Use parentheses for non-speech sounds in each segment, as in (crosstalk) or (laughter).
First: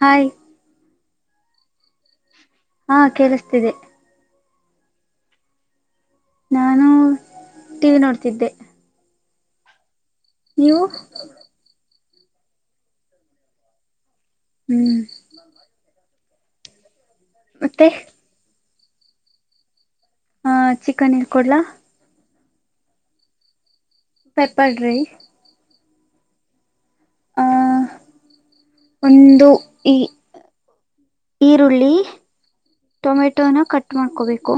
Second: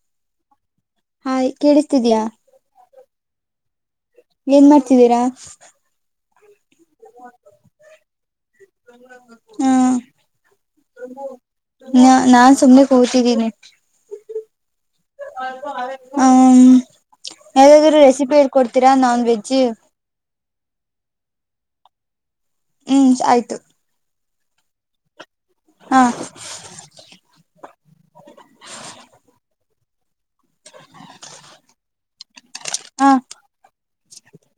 Hi ಹಾ್ ಕೇಳಿಸ್ತಿದಯಾ ಹಾ ಕೇಳಿಸ್ತಿದೆ ಏನ್ ಮಾಡ್ತಿದ್ದೀರಾ ನಾನು ಟಿವಿ ನೋಡ್ತಿದ್ದೆ ಹ್ಮ ನೀವು ನ ನಾನ್ ಸುಮ್ನೆ ಕೂತಿದ್ದೀನಿ ಹ್ಮ್ (unintelligible) ಮತ್ತೆ ಯಾವದಾದ್ರು ರೆಸಿಪಿ ಹೇಳ್ಕೊಡ್ತೀರಾ ನಾನ್ ವೆಜ್ ಹ ಚಿಕನ್ ಹೇಳ್ರ್ಕೊಡ್ಲಾ ಹ್ಮ್ ಆಯ್ತು ಪೆಪರ್ ್ರೈ ಹಾ ಒಂದು ಈ ಈರುಳ್ಳಿ ಹ ಟೊಮೆಟೊನ ಕಟ್ ಮಾಡ್ಕೋಬೇಕು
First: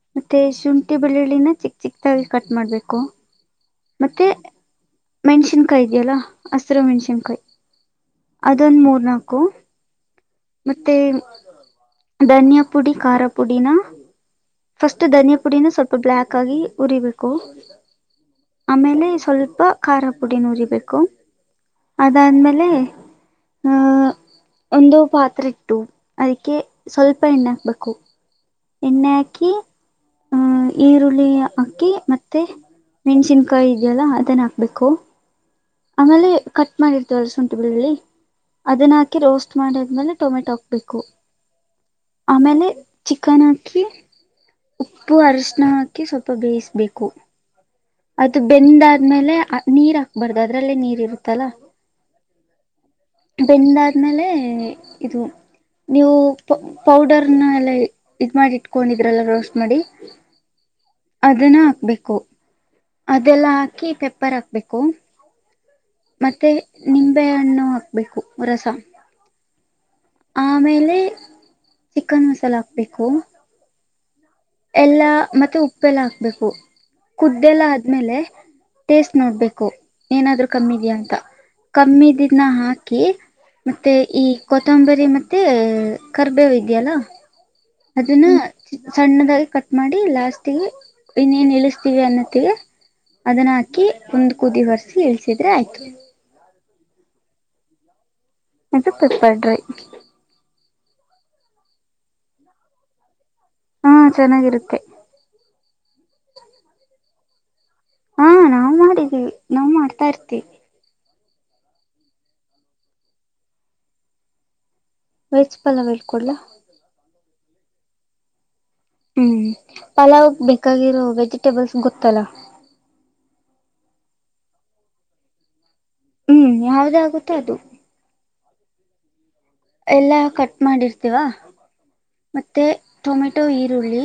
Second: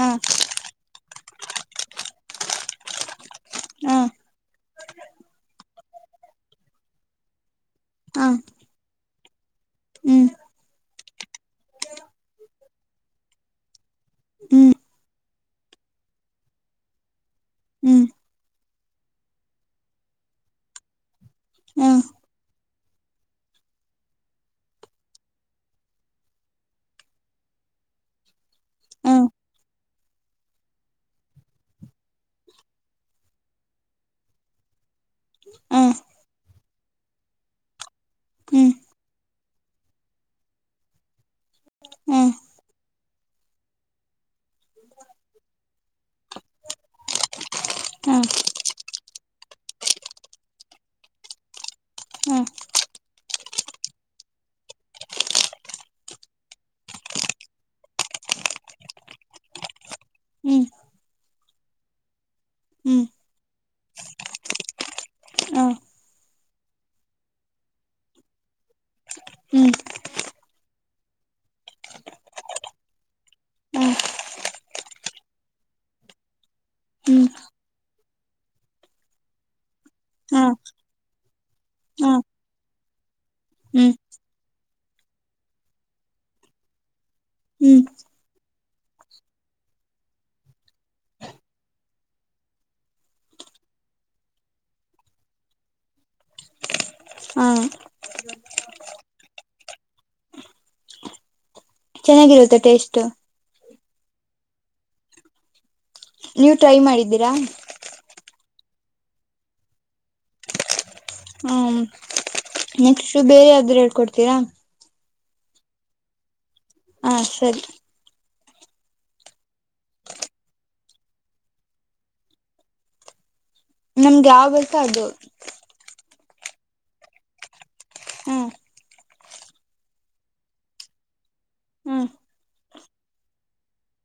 ಹ ಮತ್ತೆ ಶುಂಠಿ ಬೆಳ್ಳುಳ್ಳಿ ಚಿಕ್ ಚಿಕ್ಾಗಿ ಕಟ್ ಮಾಡಬೇಕು ಹ ಮತ್ತೆ ಮೆಣ್ಸಿನ್ಕಾಯಿ ಇದೆಯಲ್ಲಾ ಹಸ್ಿರು ಮೆಣ್ಸಿನ್ಕಾಯಿ ಹ ಅದೊಂದು ಮೂರ್ ನಾಲ್ಕು ಹ್ಮ್ ಮತ್ತೆ ಧನ್ಯಾ ಪುಡಿ ಖಾರ ಪುಡಿನ ಹ್ಮ್ ಫಸ್ಟ್ ಧನಿಯಾ ಪುಡಿನ ಸ್ವಲ್ಪ ಬ್ಲಾಕ್ ಆಗಿ ಉರಿಬೇಕು ಹ್ಮ್ ಆಮೇಲೆ ಸ್ವಲ್ಪ ಖಾರ ಪುಡಿ ನ ಉರಿಬೇಕು ಹ ಅದಾದ್ಮೇಲೆ ಆ (unintelligible) ಒಂದು ಪಾತ್ರೆ ಇಟ್ಟು ಅದಕ್ಕೆ ಸ್ವಲ್ಪ ಎಣ್ಣೆ ಹಾಕ್ಬೇಕು ಎಣ್ಣೆ ಹ ಆಕಿ (unintelligible) ಈರುಳ್ಳಿ ಹಾಕಿ ಮತ್ತೆ ಮೆಣಸಿನ್ಕಾಯಿ ಇದೆಯಲ್ಲ ಅದನ್ನ ಹಾಕ್ಬೇಕು ಹ ಆಮೇಲೆ ಕಟ್ ಮಾಡಿರ್ತವಲ್ಲ ಶುಂಠಿ ಬೆಳ್ಳಳ್ಳಿ ಹ್ಮ್ ಅದನ್ನ ಹಾಕಿ ರೋಸ್ಟ್ ಮಾಡಿದ್ಮೇಲೆ ಟೊಮೆಟೊ ಹಾಕ್ಬೇಕು ಹ ಆಮೇಲೆ ಚಿಕನ್ ಹಾಕಿ ಉಪ್ಪು ಅರಿಶಿಣ ಹಾಕಿ ಸ್ವಲ್ಪ ಬೇಯಿಸತ ಬೇಕು ಹ ಅದು ಬೆಂದಾದ್ಮೇಲೆ ನೀರ್ ಹಾಕ್ಬರ್ ಅದ್ರಲ್ಲೇ ನೀರ್ ಇರುತ್ತಲ್ಲ ಹ್ಮ್ ಬೆಂದಾದ್ಮೇಲೆ ಇದು ನೀವು ಪೌಡರ್ನ ಎಲ್ಲ ಇದ ಮಾಡಿ ಇಟ್ಕೊಂಡಿದ್ರಲ್ಲ ರೋಸ್ಟ್ ಮಾಡಿ ಹ್ಮ್ ಅದನ್ನ ಹಾಕ್ಬೇಕು ಹ್ಮ್ ಅದೆಲ್ಲ ಹಾಕಿ ಪೆಪ್ಪರ್ ಹಾಕ್ಬೇಕು ಹ ಮತ್ತೆ ನಿಂಬೆ ಹಣ್ಣು ಹಾಕ್ಬೇಕು ರಸ ಹ್ಮ್ ಆಮೇಲೆ ಚಿಕನ್ ಮಸಾಲ ಹಾಕ್ಬೇಕು ಹ ಎಲ್ಲ ಮತ್ತೆ ಉಪ್ಪೆಲ್ಲ ಹಾಕ್ಬೇಕು ಹ್ಮ್ ಕುದ್ದೆಲ್ಲ ಆದ್ಮೇಲೆ ಟೇಸ್ಟ್ ನೋಡ್ಬೇಕು ಹ ಏನಾದ್ರು ಕಮ್ಮಿದ್ಯಾ ಅಂತ ಹ ಕಮ್ಮಿದಿದನ ಹಾಕಿ ಹ್ಮ್ ಮತ್ತೆ ಈ ಕೊತ್ತಂಬರಿ ಮತ್ತೆ ಕರ್ಬೇವ ಇದೆಯಲ್ಲ ಹ್ಮ್ ಅದುನ ಸಣ್ಣದಾಗಿ ಕಟ್ ಮಾಡಿ ಲಾಸ್ಟ್ಗೆ ಇನ್ನೇನ್ ಇಳಿಸತೀವಿ ಅನ್ನೋತ್ತಿಗೆ ಅದನ್ನ ಹಾಕಿ ಒಂದ್ ಕುದಿ ವರ್ಸಿ ಇಳ್ಸಿದ್ರೆ ಆಯ್ತು ಹ ಇದು ಪೆಪರ್ ಡ್ರೈ ಚೆನ್ನಾಗಿರುತ್ತ ಟೇಸ್ಟ್ ಹಾ ಚೆನ್ನಾಗಿರುತ್ತೆ ನೀವು ಟ್ರೈ ಮಾಡಿದ್ದೀರಾ ಹಾ ನಾವ್ ಮಾಡಿದೀವಿ ನಾವ್ ಮಾಡ್ತಾ ಇರ್ತಿವಿ ಹ್ಮ ನೆಕ್ಸ್ಟ್ ಬೇರೆ ಯಾವುದಾದರೂ ಹೇಳ್ಕೊಡ್ತೀರಾ ವೆಜ್ ಪಲಾವ್ ಹೇಳಿ ಕೊಡ್ಲಾ ಹ ಸರಿ ಹ್ಮ್ ಪಲಾವ್ ಬೇಕಾಗಿರೋ ವೆಜಿಟೇಬಲ್ಸ್ ಗೊತ್ತಲ್ಲ ನಮ್ಗೆ ಯಾವ್ ಬೇಕು ಅದು ಹ್ಮ್ ಯಾವದೇ ಆಗುತ್ತೆ ಅದು ಹಾಂ ಎಲ್ಲ ಕಟ್ ಮಾಡಿರ್ತೀವಾ ಹ್ಮ್ ಮತ್ತೆ ಟೊಮೆಟೊ ಈರುಳ್ಳಿ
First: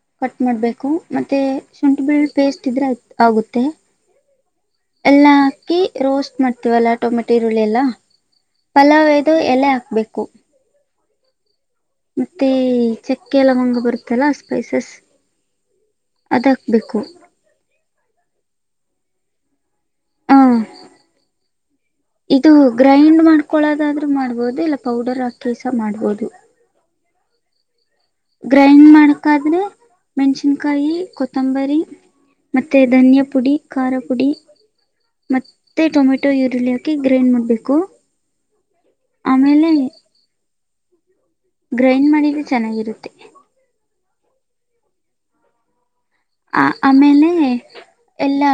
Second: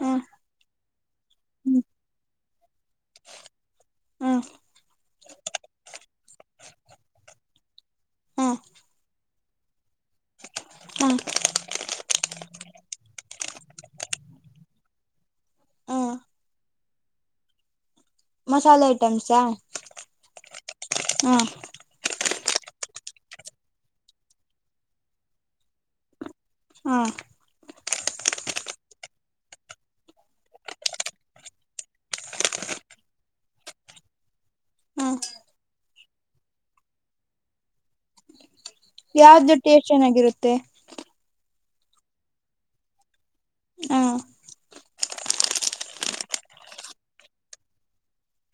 ಹ್ಮ್ ಕಟ್ ಮಾಡ್ಬೇಕು ಮತ್ತೆ ಹ್ಮ್ ಶುಂಠಿ ಬೆಳ್ಳಿ ಪೇಸ್ಟ್ ಇದ್ರೆ ಆಗುತ್ತೆ ಹ್ಮ್ ಎಲ್ಲಾ ಹಾಕಿ ರೋಸ್ಟ್ ಮಾಡ್ತೀವಲ್ಲಾ ಟೊಮೆಟೊ ಈರುಳ್ಳಿ ಎಲ್ಲಾ ಹ್ಮ ಮತ್ತು ಎಲೆ ಹಾಕ್ಬೇಕು ಹ್ಮ ಮತ್ತೆ ಚಕ್ಕೆ ಲವಂಗ ಬರುತ್ತಲ್ಲ ಸ್ಪೈಸಸ್ ಹ್ಮ್ ಅದಕ್ ಬೇಕು ಮಸಾಲೆ ಐಟಮ್ಸಾ ಹ ಹಾ ಇದು ಗ್ರೈಂಡ್ ಮಾಡ್ಕೊಳೋದಾದ್ರು ಮಾಡ್ಬೋದು ಇಲ್ಲ ಪೌಡರ್ ಹಾಕಿಸ ಮಾಡ್ಬೋದು ಹಾ ಗ್ರೈಂಡ್ ಮಾಡಕಾದರೆ. ಮೆಣಸಿನಕಾಯಿ ಕೊತ್ತಂಬರಿ ಮತ್ತೆ ಧನ್ಯ ಪುಡಿ ಖಾರ ಪುಡಿ, ಹ್ಮ್ ಮತ್ತೆ ಟೊಮೆಟೊ ಈರುಳ್ಳಿ ಹಾಕಿ ಗ್ರೈಂಡ್ ಮಾಡಬೇಕು. ಯಾವದ ಟೆಸ್ಟ್ ಚೆನ್ನಾಗಿರುತ್ತೆ. ಗ್ರೈಂಡ್ ಮಾಡಿದರೆ ಚೆನ್ನಾಗಿರುತ್ತೆ. ಹ ಆ ಆಮೇಲೆ ಎಲ್ಲಾ?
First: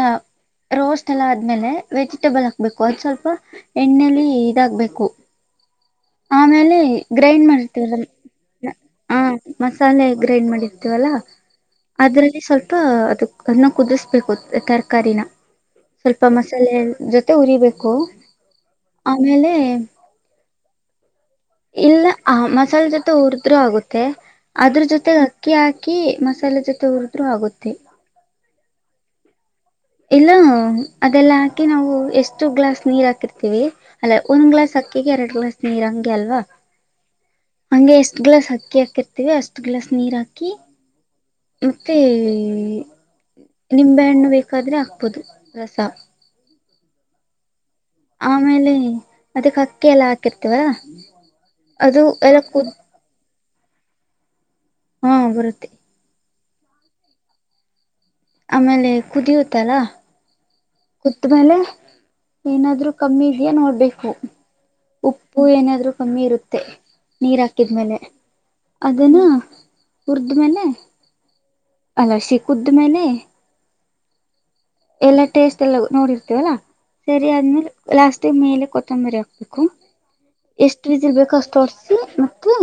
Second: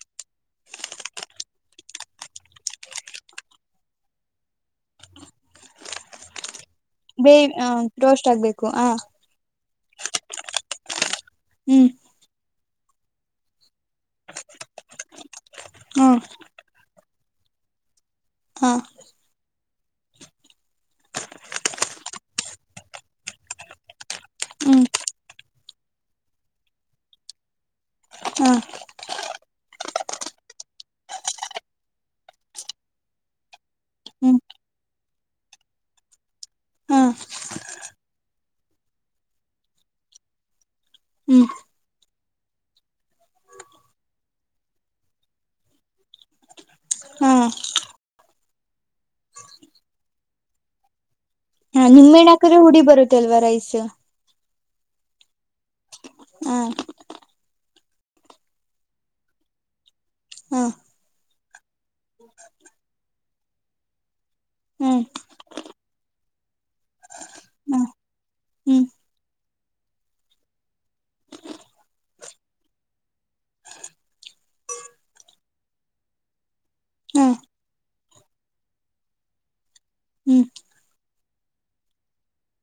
ರೋಸ್ಟ್ ಎಲ್ಲಾ ಆದ್ಮೇಲೆ ವೆಜಿಟೇಬಲ್ ಹಾಕ್ಬೇಕು ಅದು ಸ್ವಲ್ಪ ಎಣ್ಣೆಲಿ ಇದ ಆಗಬೇಕು. ಆಮೇಲೆ ಬೇ ಗ್ರೈಂಡ್ ಮಾಡ್ತವಿ ಅದನ ರೋಸ್ಟ್ ಆಗ್ಬೇಕು ಹ ಹಾ ಮ ಮಸಾಲೆ ಗ್ರೈಂಡ್ ಮಾಡಿರ್ತೀವಲ್ಲಾ ಹ್ಮ್ ಅದರಲ್ಲಿ ಸ್ವಲ್ಪ ಹ ಅದಕ್ಕ ಚೆನ್ನಾಗಿ ಕುದಿಸ್ಬೇಕು ತರಕಾರಿನ ಹ್ಮ್ ಸ್ವಲ್ಪ ಮಸಾಲೆ ಜೊತೆ ಉರಿಬೇಕು ಹಾ ಆಮೇಲೆ ಇಲ್ಲ ಆ ಮಸಾಲೆ ಜೊತೆ ಉರಿದರು ಆಗುತ್ತೆ. ಅದರ ಹ್ಮ್ ಜೊತೆ ಅಕ್ಕಿ ಹಾಕಿ ಮಸಾಲೆ ಜೊತೆ ಹುರಿದ್ರು ಆಗುತ್ತೆ. ಹಾ ಇಲ್ಲ ಅದೆಲ್ಲಾ ಹಾಕಿ ನಾವು ಎಷ್ಟು ಗ್ಲಾಸ್ ನೀರ್ ಹಾಕಿರ್ತೀವಿ ಅಲ್ಲ ಹ್ಮ್ ಒಂದ್ ಗ್ಲಾಸ್ ಅಕ್ ಅಕ್ಕಿಗೆ ಎರಡ ಗ್ಲಾಸ್ ನೀರ ಹಾಕ್ತೀ ಅಲ್ವಾ? ಹ ಹಂಗೆ ಎಷ್ಟ್ ಗ್ಲಾಸ್ ಅಕ್ಕಿ ಹಾಕಿರ್ತೀವಿ ಅಷ್ಟ ಗ್ಲಾಸ್ ನೀರ್ ಹಾಕಿ. ಹ್ಮ್ ಮತ್ತೆ ನಿಂಬೆ ಹಣ್ಣು ಬೇಕ ಕದ್ರ ಹಾಕಬೋಹೊದು ರಸಾ ಹಾ ಆಮೇಲೆ ಅದಕ್ಕ ಅಕ್ಕಿ ಎಲ್ಲ ಹಾಕಿರ್ತವ್ಯಾ ಹಾ ನಿಂಬೆಹಣ್ಣ ಹಾಕದ್ರೆ ಹುಳಿ ಬರುತ್ತೆ ಅಲ್ವಾ ರೈಸ್ ಹಾ ಬರುತ್ತೆ. ಹಾ ಆಮೇಲೆ ಕುದಿಯುತ್ತಲ್ಲ? ಹಾ ಕುದ್ದ ಮೇಲೆ ಏನಾದ್ರು ಕಮ್ಮಿ ಇದೀಯಾ ನೋಡ್ಬೇಕು. ಹ್ಮ್ ಉಪ್ಪು ಏನಾದ್ರು ಕಮ್ಮಿ ಇರುತ್ತೆ ನೀರ್ ಹ್ಮ್ ಹಾಕಿದ್ಮೇಲೆ. ಹ್ಮ್ ಅದನ ಹುರ್ದ ಮೇಲೆ, ಅಲ್ಲ ಸಿಕ್ಕುದ ಮೇಲೆ, ಎಲ್ಲ ಟೇಸ್ಟ್ ಎಲ್ಲ ನೋಡಿರ್ತೇವಲ್ಲಾ? ಹಾ ಸರಿ ಆದ್ಮೇಲೆ ಲಾಸ್ಟ್ ಗೇ ಮೇಲೆ ಕೊತ್ತಂಬರಿ ಹಾಕ್ಬೇಕು. ಹ್ಮ್ ಎಷ್ಟ ವಿಸಿಲ್ ಬೇಕ ಅಷ್ಟ ಹೊಡ್ಸಿ ಮತ್ತೆ?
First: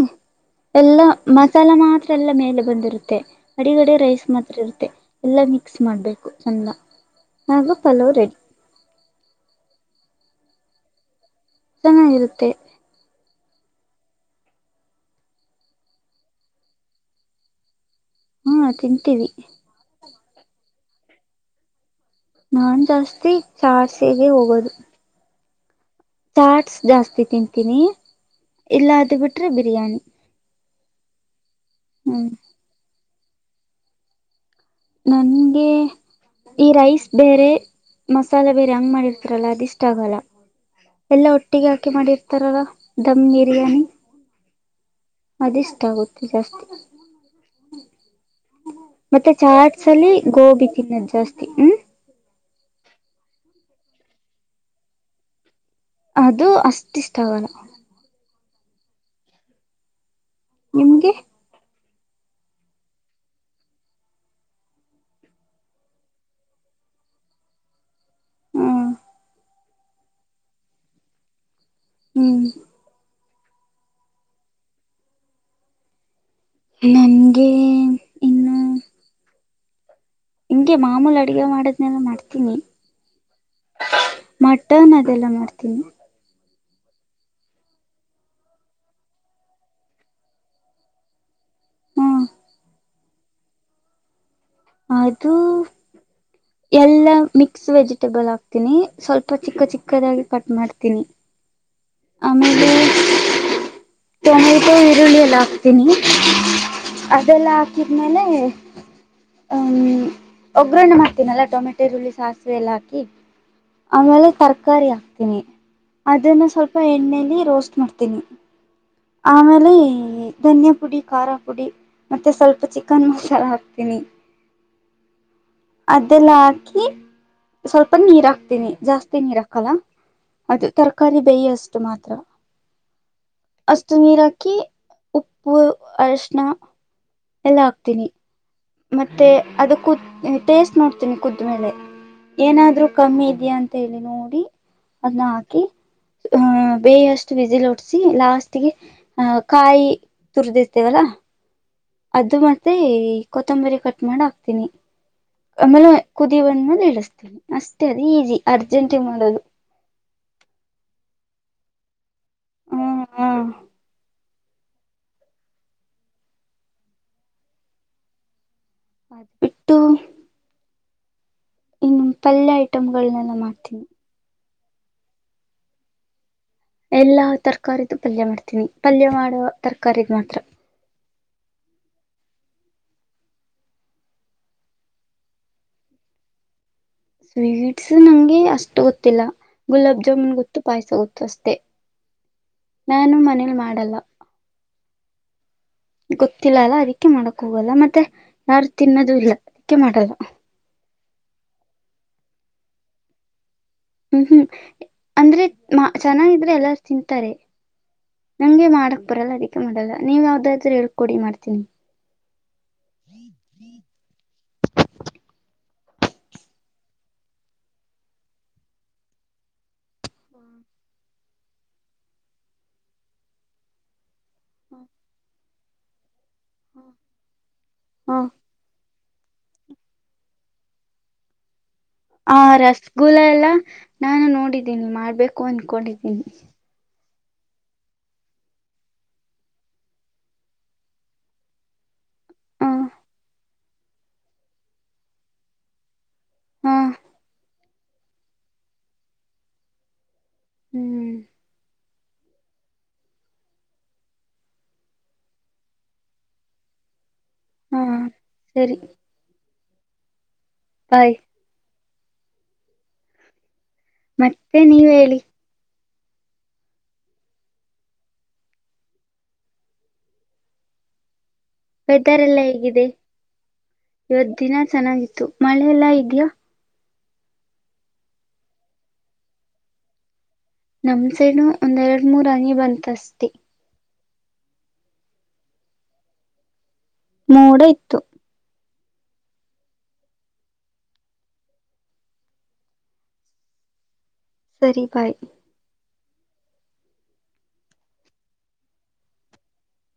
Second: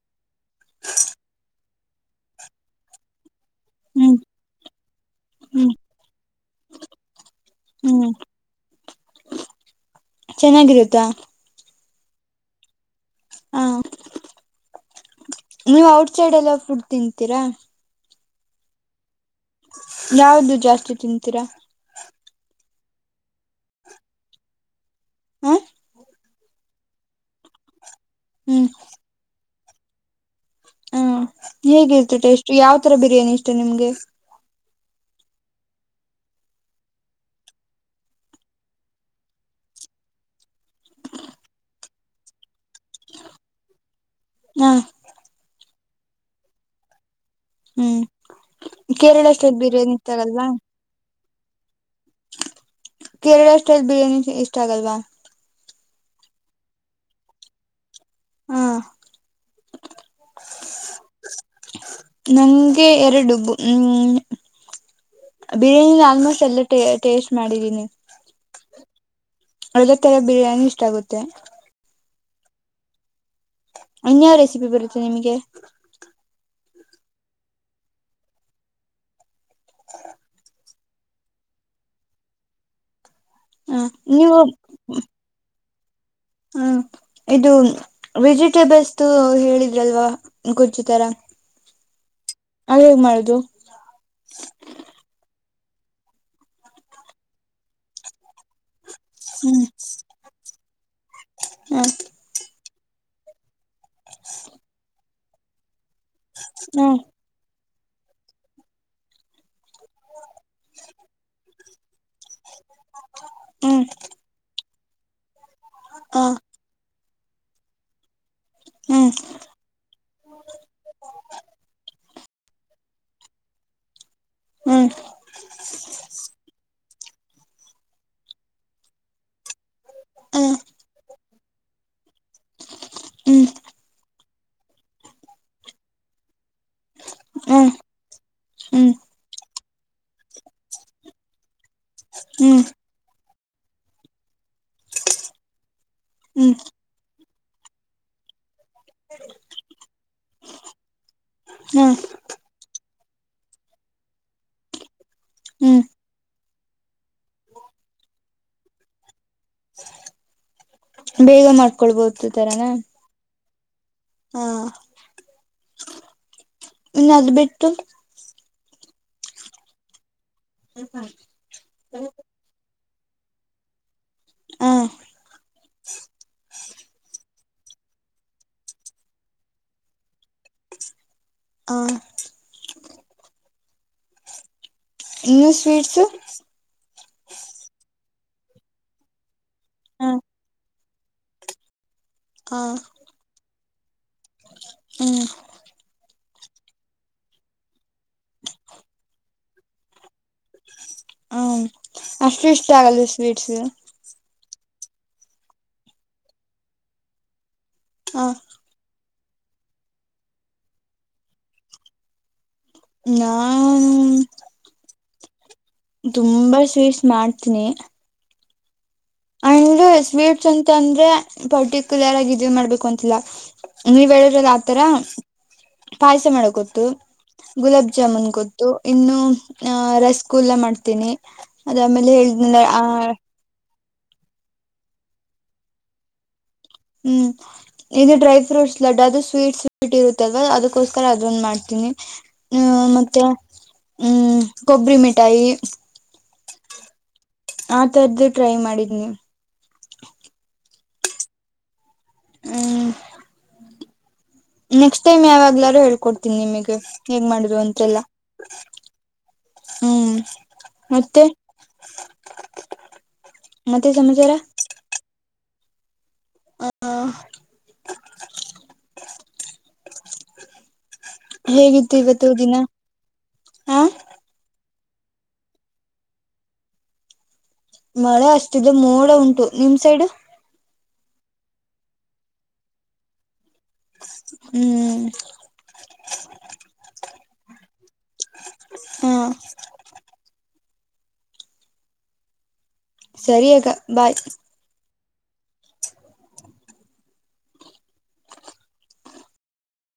ಎಲ್ಲಾ ಮಸಾಲ ಮಾತ್ರ ಎಲ್ಲಾ ಮೇಲೆ ಬಂದಿರುತ್ತೆ ಅಡಿಗಡೆ ಹ್ಮ್ ರೈಸ್ ಮಾತ್ರ ಇರುತ್ತೆ ಎಲ್ಲ ಹ್ಮ್ ಮಿಕ್ಸ್ ಮಾಡಬೇಕು ಚಂದ ಹಾಗೂ ಪಲಾವ್ ಹ್ಮ್ ರೆಡ ಚೆನ್ನಾಗಿರುತ್ತಾ? ಚೆನ್ನಾಗಿರುತ್ತೆ. ಹಾ ನೀವ್ ಔಟ್ ಸೈಡ್ ಎಲ್ಲಾ ಫಡ್ ತಿಂತೀರಾ? ಹು ತಿಂತೀವಿ. ಯಾವದು ಜಾಸ್ತಿ ತಿಂತೀರಾ? ನಾನ್ ಜಾಸ್ತಿ ಚಾರ್ಸೆಗೆ ಹೋಗೋದು. ಹ ಚಾಟ್ಸ್ ಜಾಸ್ತಿ ತಿಂತೀನಿ. ಹ್ಮ್ ಇಲ್ಲಾ ಅದ ಬಿಟ್ರೆ ಬಿರಿಯಾನಿ. ಹೇಗಿರ್ತ ಹ್ಮ್ ಟೇಸ್ಟ್ ಯಾವ್ ತರ ಬಿರಿಯಾನಿ ಇಷ್ಟೇ ನಿಮ್ಗೆ. ನಂಗೆ? ಈ ರೈಸ್ ಬೇರೆ ಮಸಾಲೆ ಬೇರೆ ಹಂಗ್ ಮಾಡಿರ್ತಾರಲ್ಲ ಅದಿಷ್ಟ ಆಗಲ್ಲ? ಎಲ್ಲಾ ಒಟ್ಟಿಗೆ ಹಾಕಿ ಮಾಡಿರ್ತಾರಲ್ಲ ದಮ್ ಬಿರಿಯಾನಿ. ಹಾ ಅದ ಇಷ್ಟ ಆಗುತ್ತೆ ಜಾಸ್ತಿ. ಹ್ಮ್ ಕೇರಳ ಮತ್ತೆ ಸ್ಟೈಲ್ ಚಾಟ್ಸ್ ಬಿರಿಯಾನಿ ಇಷ್ಟ ಅಲ್ಲಿ ಆಗಲ್ವಾ ಗೋಬಿ ತಿನ್ನೋದ ಜಾಸ್ತಿ ಹು ಕೇರಳ ಸ್ಟೈಲ್ ಬಿರಿಯಾನಿ ಇಷ್ಟ ಆಗಲ್ವಾ? ಅದು ಅಷ್ಟ ಇಷ್ಟ ಆಗಲ್ಲ? ಹ್ಮ ನಿಮ್ಗೆ ನಂಗೆ ಎರಡು ಹ್ಮ ಬಿರಿಯಾನಿನ ಆಲ್ಮೋಸ್ಟ್ ಎಲ್ಲ ಟೇಸ್ಟ್ ಮಾಡಿದೀನಿ ಹ ಅಳದ ತರ ಬಿರಿಯಾನಿ ಇಷ್ಟ ಆಗುತ್ತೆ ಹ್ಮ್ ಇನ್ಯಾವ್ ರೆಸಿಪಿ ಬರುತ್ತೆ ನಿಮ್ಗೆ ನಮಗೆ ಇನ್ನು ಹಿಂಗೆ ಮಾಮೂಲಿ ಅಡ್ಗೆ ಮಾಡದ್ನೆಲ್ಲ ಮಾಡ್ತೀನಿ ಹ ನೀವು ಮಟನ್ ಅದೆಲ್ಲ ಮಾಡ್ತೀನಿ ಹಾ ಇದು ವೆಜಿಟೇಬಲ್ಸ್ ಹೇಳಿದ್ರಲ್ವಾ ಗುಜಜು ತರ ಹ್ಮ ಅ ಹೇಗ್ ಮಾಡುದು ಅದು ಎಲ್ಲಾ ಮಿಕ್ಸ್ ವೆಜಿಟೆಬಲ್ ಆಾಕ್ತೀನಿ ಸ್ವಲ್ಪ ಹ್ಮ್ ಚಿಕ್ಕ ಚಿಕ್ಕದಾಗಿ ಪಟ್ ಮಾಡ್ತೀನಿ ಆಮೇಲೆ ಟೊಮೆಟೊ ಈರುಳ್ಳಿ ಎಲ್ಲ ಹಾಕ್ತೀನಿ ಹ್ಮ್ ಅದೆಲ್ಲ ಹಾಕಿದ್ಮೇಲೆ ಹ್ಮ್ ಒಗ್ಗ್ರರಣೆ ಮಾಡ್ತೀನಲ್ಲಾ ಟೊಮೆಟೆ ರುಳ್ಳಿ ಸಾಸಿವೆ ಎಲ್ಲಾಗ್ತ ಹ್ಮ್ ಆಮೇಲೆ ತರಕಾರಿ ಹಾಕ್ತೀನಿ ಹ್ಮ್ ಅದನ್ನ ಸ್ವಲ್ಪ ಎಣ್ಣೆಯಲ್ಲಿ ರೋಸ್ಟ್ ಮಾಡ್ತೀನಿ ಹ್ಮ್ ಹ್ಮ್ ಆಮೇಲೆ ಧನ್ಯಾ ಪುಡಿ ಖಾರ ಪುಡಿ ಮತ್ತೆ ಸ್ವಲ್ಪ ಚಿಕನ್ ಮಸಾಲ ಹಾಕ್ತೀನಿ ಹ್ಮ್ ಅದಲ್ಲಾಕಿ ಸ್ವಲ್ಪ ನೀರ್ ಹಾಕ್ತೀನಿ ಜಾಸ್ತಿ ನೀರ್ ಹಾಕಲ್ಲ ಹ್ಮ್ ಅದು ತರಕಾರಿ ಪೇ ಅಷ್ಟು ಮಾತ್ರ ಹ್ಮ್ ಹಸತ ನೀರ ಹಾಕಿ ಉಪ್ಪು ಅರಶಣ ಹ್ಮ್ ಎಲ್ಲ ಹ್ಮ್ ಹಾಕ್ತೀನಿ ಹ್ಮ್ ಮತ್ತೆ ಅದ ಕುದ ಟೇಸ್ಟ್ ನೋಡ್ತೀನಿ ಕುದ್ಮೇಲೆ ಹ್ಮ್ ಏನಾದ್ರರು ಕಮ್ಮಿ ಇದ್ಯಾಾ ಅಂತ ಹೇಳಿ ನೋಡಿ ಅದನ್ನ ಹಾಕಿ ಹ್ಮ್ ಹ ಬೇಷ್ಟ ಬಿಸಿಲ್ ಹೊಡ್ಸಿ ಲಾಸ್ಟ್ಗೆ ಅಹ್ ಕಾಯಿ ತುರ್ದಿರ್ತೇವಲ್ಲಾ ಹ್ಮ್ ಅದು ಮತ್ತೆ ಕೊತ್ತಂಬರಿ ಕಟ್ ಮಾಡ ಹಾಕ್ತೀನಿ ಆಮೇಲೆ ಹ್ಮ್ ನ್ನ ಇಳಿಸ್ತೇಿ ಅಷ್ಟೇ ಅದ ಈಸಿ ಅರ್ಜೆಂಟಿ ಮಾಡೋದು ಬೇಗ ಮಾಡ್ಕೊಳ್ಬೋದು ತರಾನ ಹ್ಮ್ ಹ್ಮ್ ಹಾ ಇನ್ ಅದು್ ಬಿಟ್ಟು ಅದ ಬಿಟ್ಟು ಹ ಸ ಇನ್ನು ಪಲ್ಯ ಐಟಮ್ಗಳನೆಲ್ಲ ಮಾಡ್ತೀನಿ ಹ್ಮ ಎಲ್ಲಾ ತರಕಾರಿದು ಪಲ್ಯ ಮಾಡ್ತೀನಿ ಪಲ್ಯ ಮಾಡುವ ತರ್ಕಾರಿದ ಮಾತ್ರ ಆ ಇನ್ನುೂ ಸ್ವೀಟ್ಸು ಸ್ವೀಟ್ಸ್ ನಂಗೆ ಅಷ್ಟು ಗೊತ್ತಿಲ್ಲ ಗುಲಾಬ್ ಹ ಜಾಮೂನ್ ಗೊತ್ತು ಪಾಯಸ ಗುತ್ತಷ್ಟೆ ಹ ನಾನು ಮನೇಲಿ ಮಾಡಲ್ಲ ಹ್ಮ್ ಗೊತ್ತಿಲ್ಲ ಅಲ್ಲ ಅದಕ್ಕೆ ಮಾಡಕ್ ಹೋಗಲ್ಲ ಮತ್ತೆ ಯಾರು ತಿನ್ನದು ಇಲ್ಲ ಅದಕ್ಕೆ ಮಾಡಲ್ಲ ಹ್ಮ ಅಷ್ಟು ಇಷ್ಟ ಆಗಲ್ ಸ್ವೀಟ್ಸ್ ಹ್ಮ್ ಹ್ಮ್ ಅಂದ್ರೆ ಮಾ ಚೆನ್ನಾಗಿದ್ರೆ ಎಲ್ಲ ತಿಂತಾರೆ ಹ ನಂಗೆ ಮಾಡಕ್ ರ ಎಲ್ಲ ಅದಕ್ಕೆ ಮಾಡಲ್ಲ ನೀವ್ ಯಾವ್ದ್ರರು ಹೇಳ್ಕೊಡಿ ಮಾಡ್ತೀನಿ ನಾ ತುಂಬಾ ಸ್ವೀಟ್ಸ್ ಮಾಡ್ತೀನಿ ಅಂಡ್ ಸ್ವೀಟ್ಸ್ ಅಂತ ಅಂದ್ರೆ ಪರ್ಟಿಕ್ಯುಲರ್ ಆಗಿ ಇದ ಮಾಡ್ಬೇಕು ಅಂತಿಲ್ಲ ನೀವ ಹೇಳಿದ್ರಲ್ಲ ಆತರ ಪಾಯ. ೊ ಗುಲಾಬ್ ಹ ಜಾಮೂನ್ ಗ ಇನ್ನು ರ. ಕೂಲ್ಲ ಮಾಡ್ತೀನಿ. ಅದಾದ್ಮೇಲೆ ಹಾ ಹೇಳಿದ್ನಲ್ಲ ಆ ರಸಗುಲ ಎಲ್ಲ ನಾನು ನೋಡಿದ್ದೀನಿ ಮಾಡ್ಬೇಕು ಅನ್ಕೊಂಡಿದ್ದೀನಿ, ಹ್ಮ್. ಇದು ಡ್ರೈ ಫ್ರೂಟ್ಸ್ ಲಡ್ ಅದು ಸ್ವೀಟ್ ಸ್ವೀಟ್ ಇರುತ್ತಲ್ವಾ ಅದಕ್ಕೋಸ್ಕರ ಅದ್ ಮಾಡ್ತೀನಿ. ಹ ಮತ್ತ್ಮ ಕೊಬ್ಬರಿ ಮಿಾಯಿ. ಹಾ. ಆಥರದ್ದು ಟ್ರೈ ಮಾಡಿದ್ ನೀವು, ಹ್ಮ್. ಹ್ಮ್ ನೆಕ್ಸ್ಟ್ ಟೈಮ್ ಯಾವಾಗ್ಲಾರು ಹೇಳ್ಕೊಡ್ತೀನಿ ನಿಮಗೆ. ಹೇಗ್ ಮಾಡಿದ್ರು ಹಾ ಅಂತೆಲ್ಲ ಸರಿ ಹ್ಮ್. ಬಾಯ್ ಮತ್ತೆ. ಮತ್ತೆ ಸಮಾಚಾರ ಮತ್ತೆ ನೀವ ಹೇಳಿ. ಹ. ಹೇಗಿತ್ತು ವೆದರ್ ಇವತ್ತು ಎಲ್ಲ ದಿನ ಹೇಗಿದೆ ಹಾ. ಇವತ್ ದಿನ ಚೆನ್ನಾಗಿತ್ತು ಮಳೆಲ್ಲಾ ಇದ್ಯಾಾ. ಮಳೆ ಅಷ್ಟಿದೆ ಮೋಡ ಉಂಟು ನಿಮ್ ಸೈಡ್. ನಮಸೇನು ಒಂದೆರಡು ಮೂರ್ ಅಂಗಿ ಬಂತಸ್ತಿ. ಹ್ಮ್. ಮೂೋಡ ಇತ್ತು. ಹಾ ಸರಿಯಗ ಬಾಯ್. ಸರಿ ಬಾಯ್.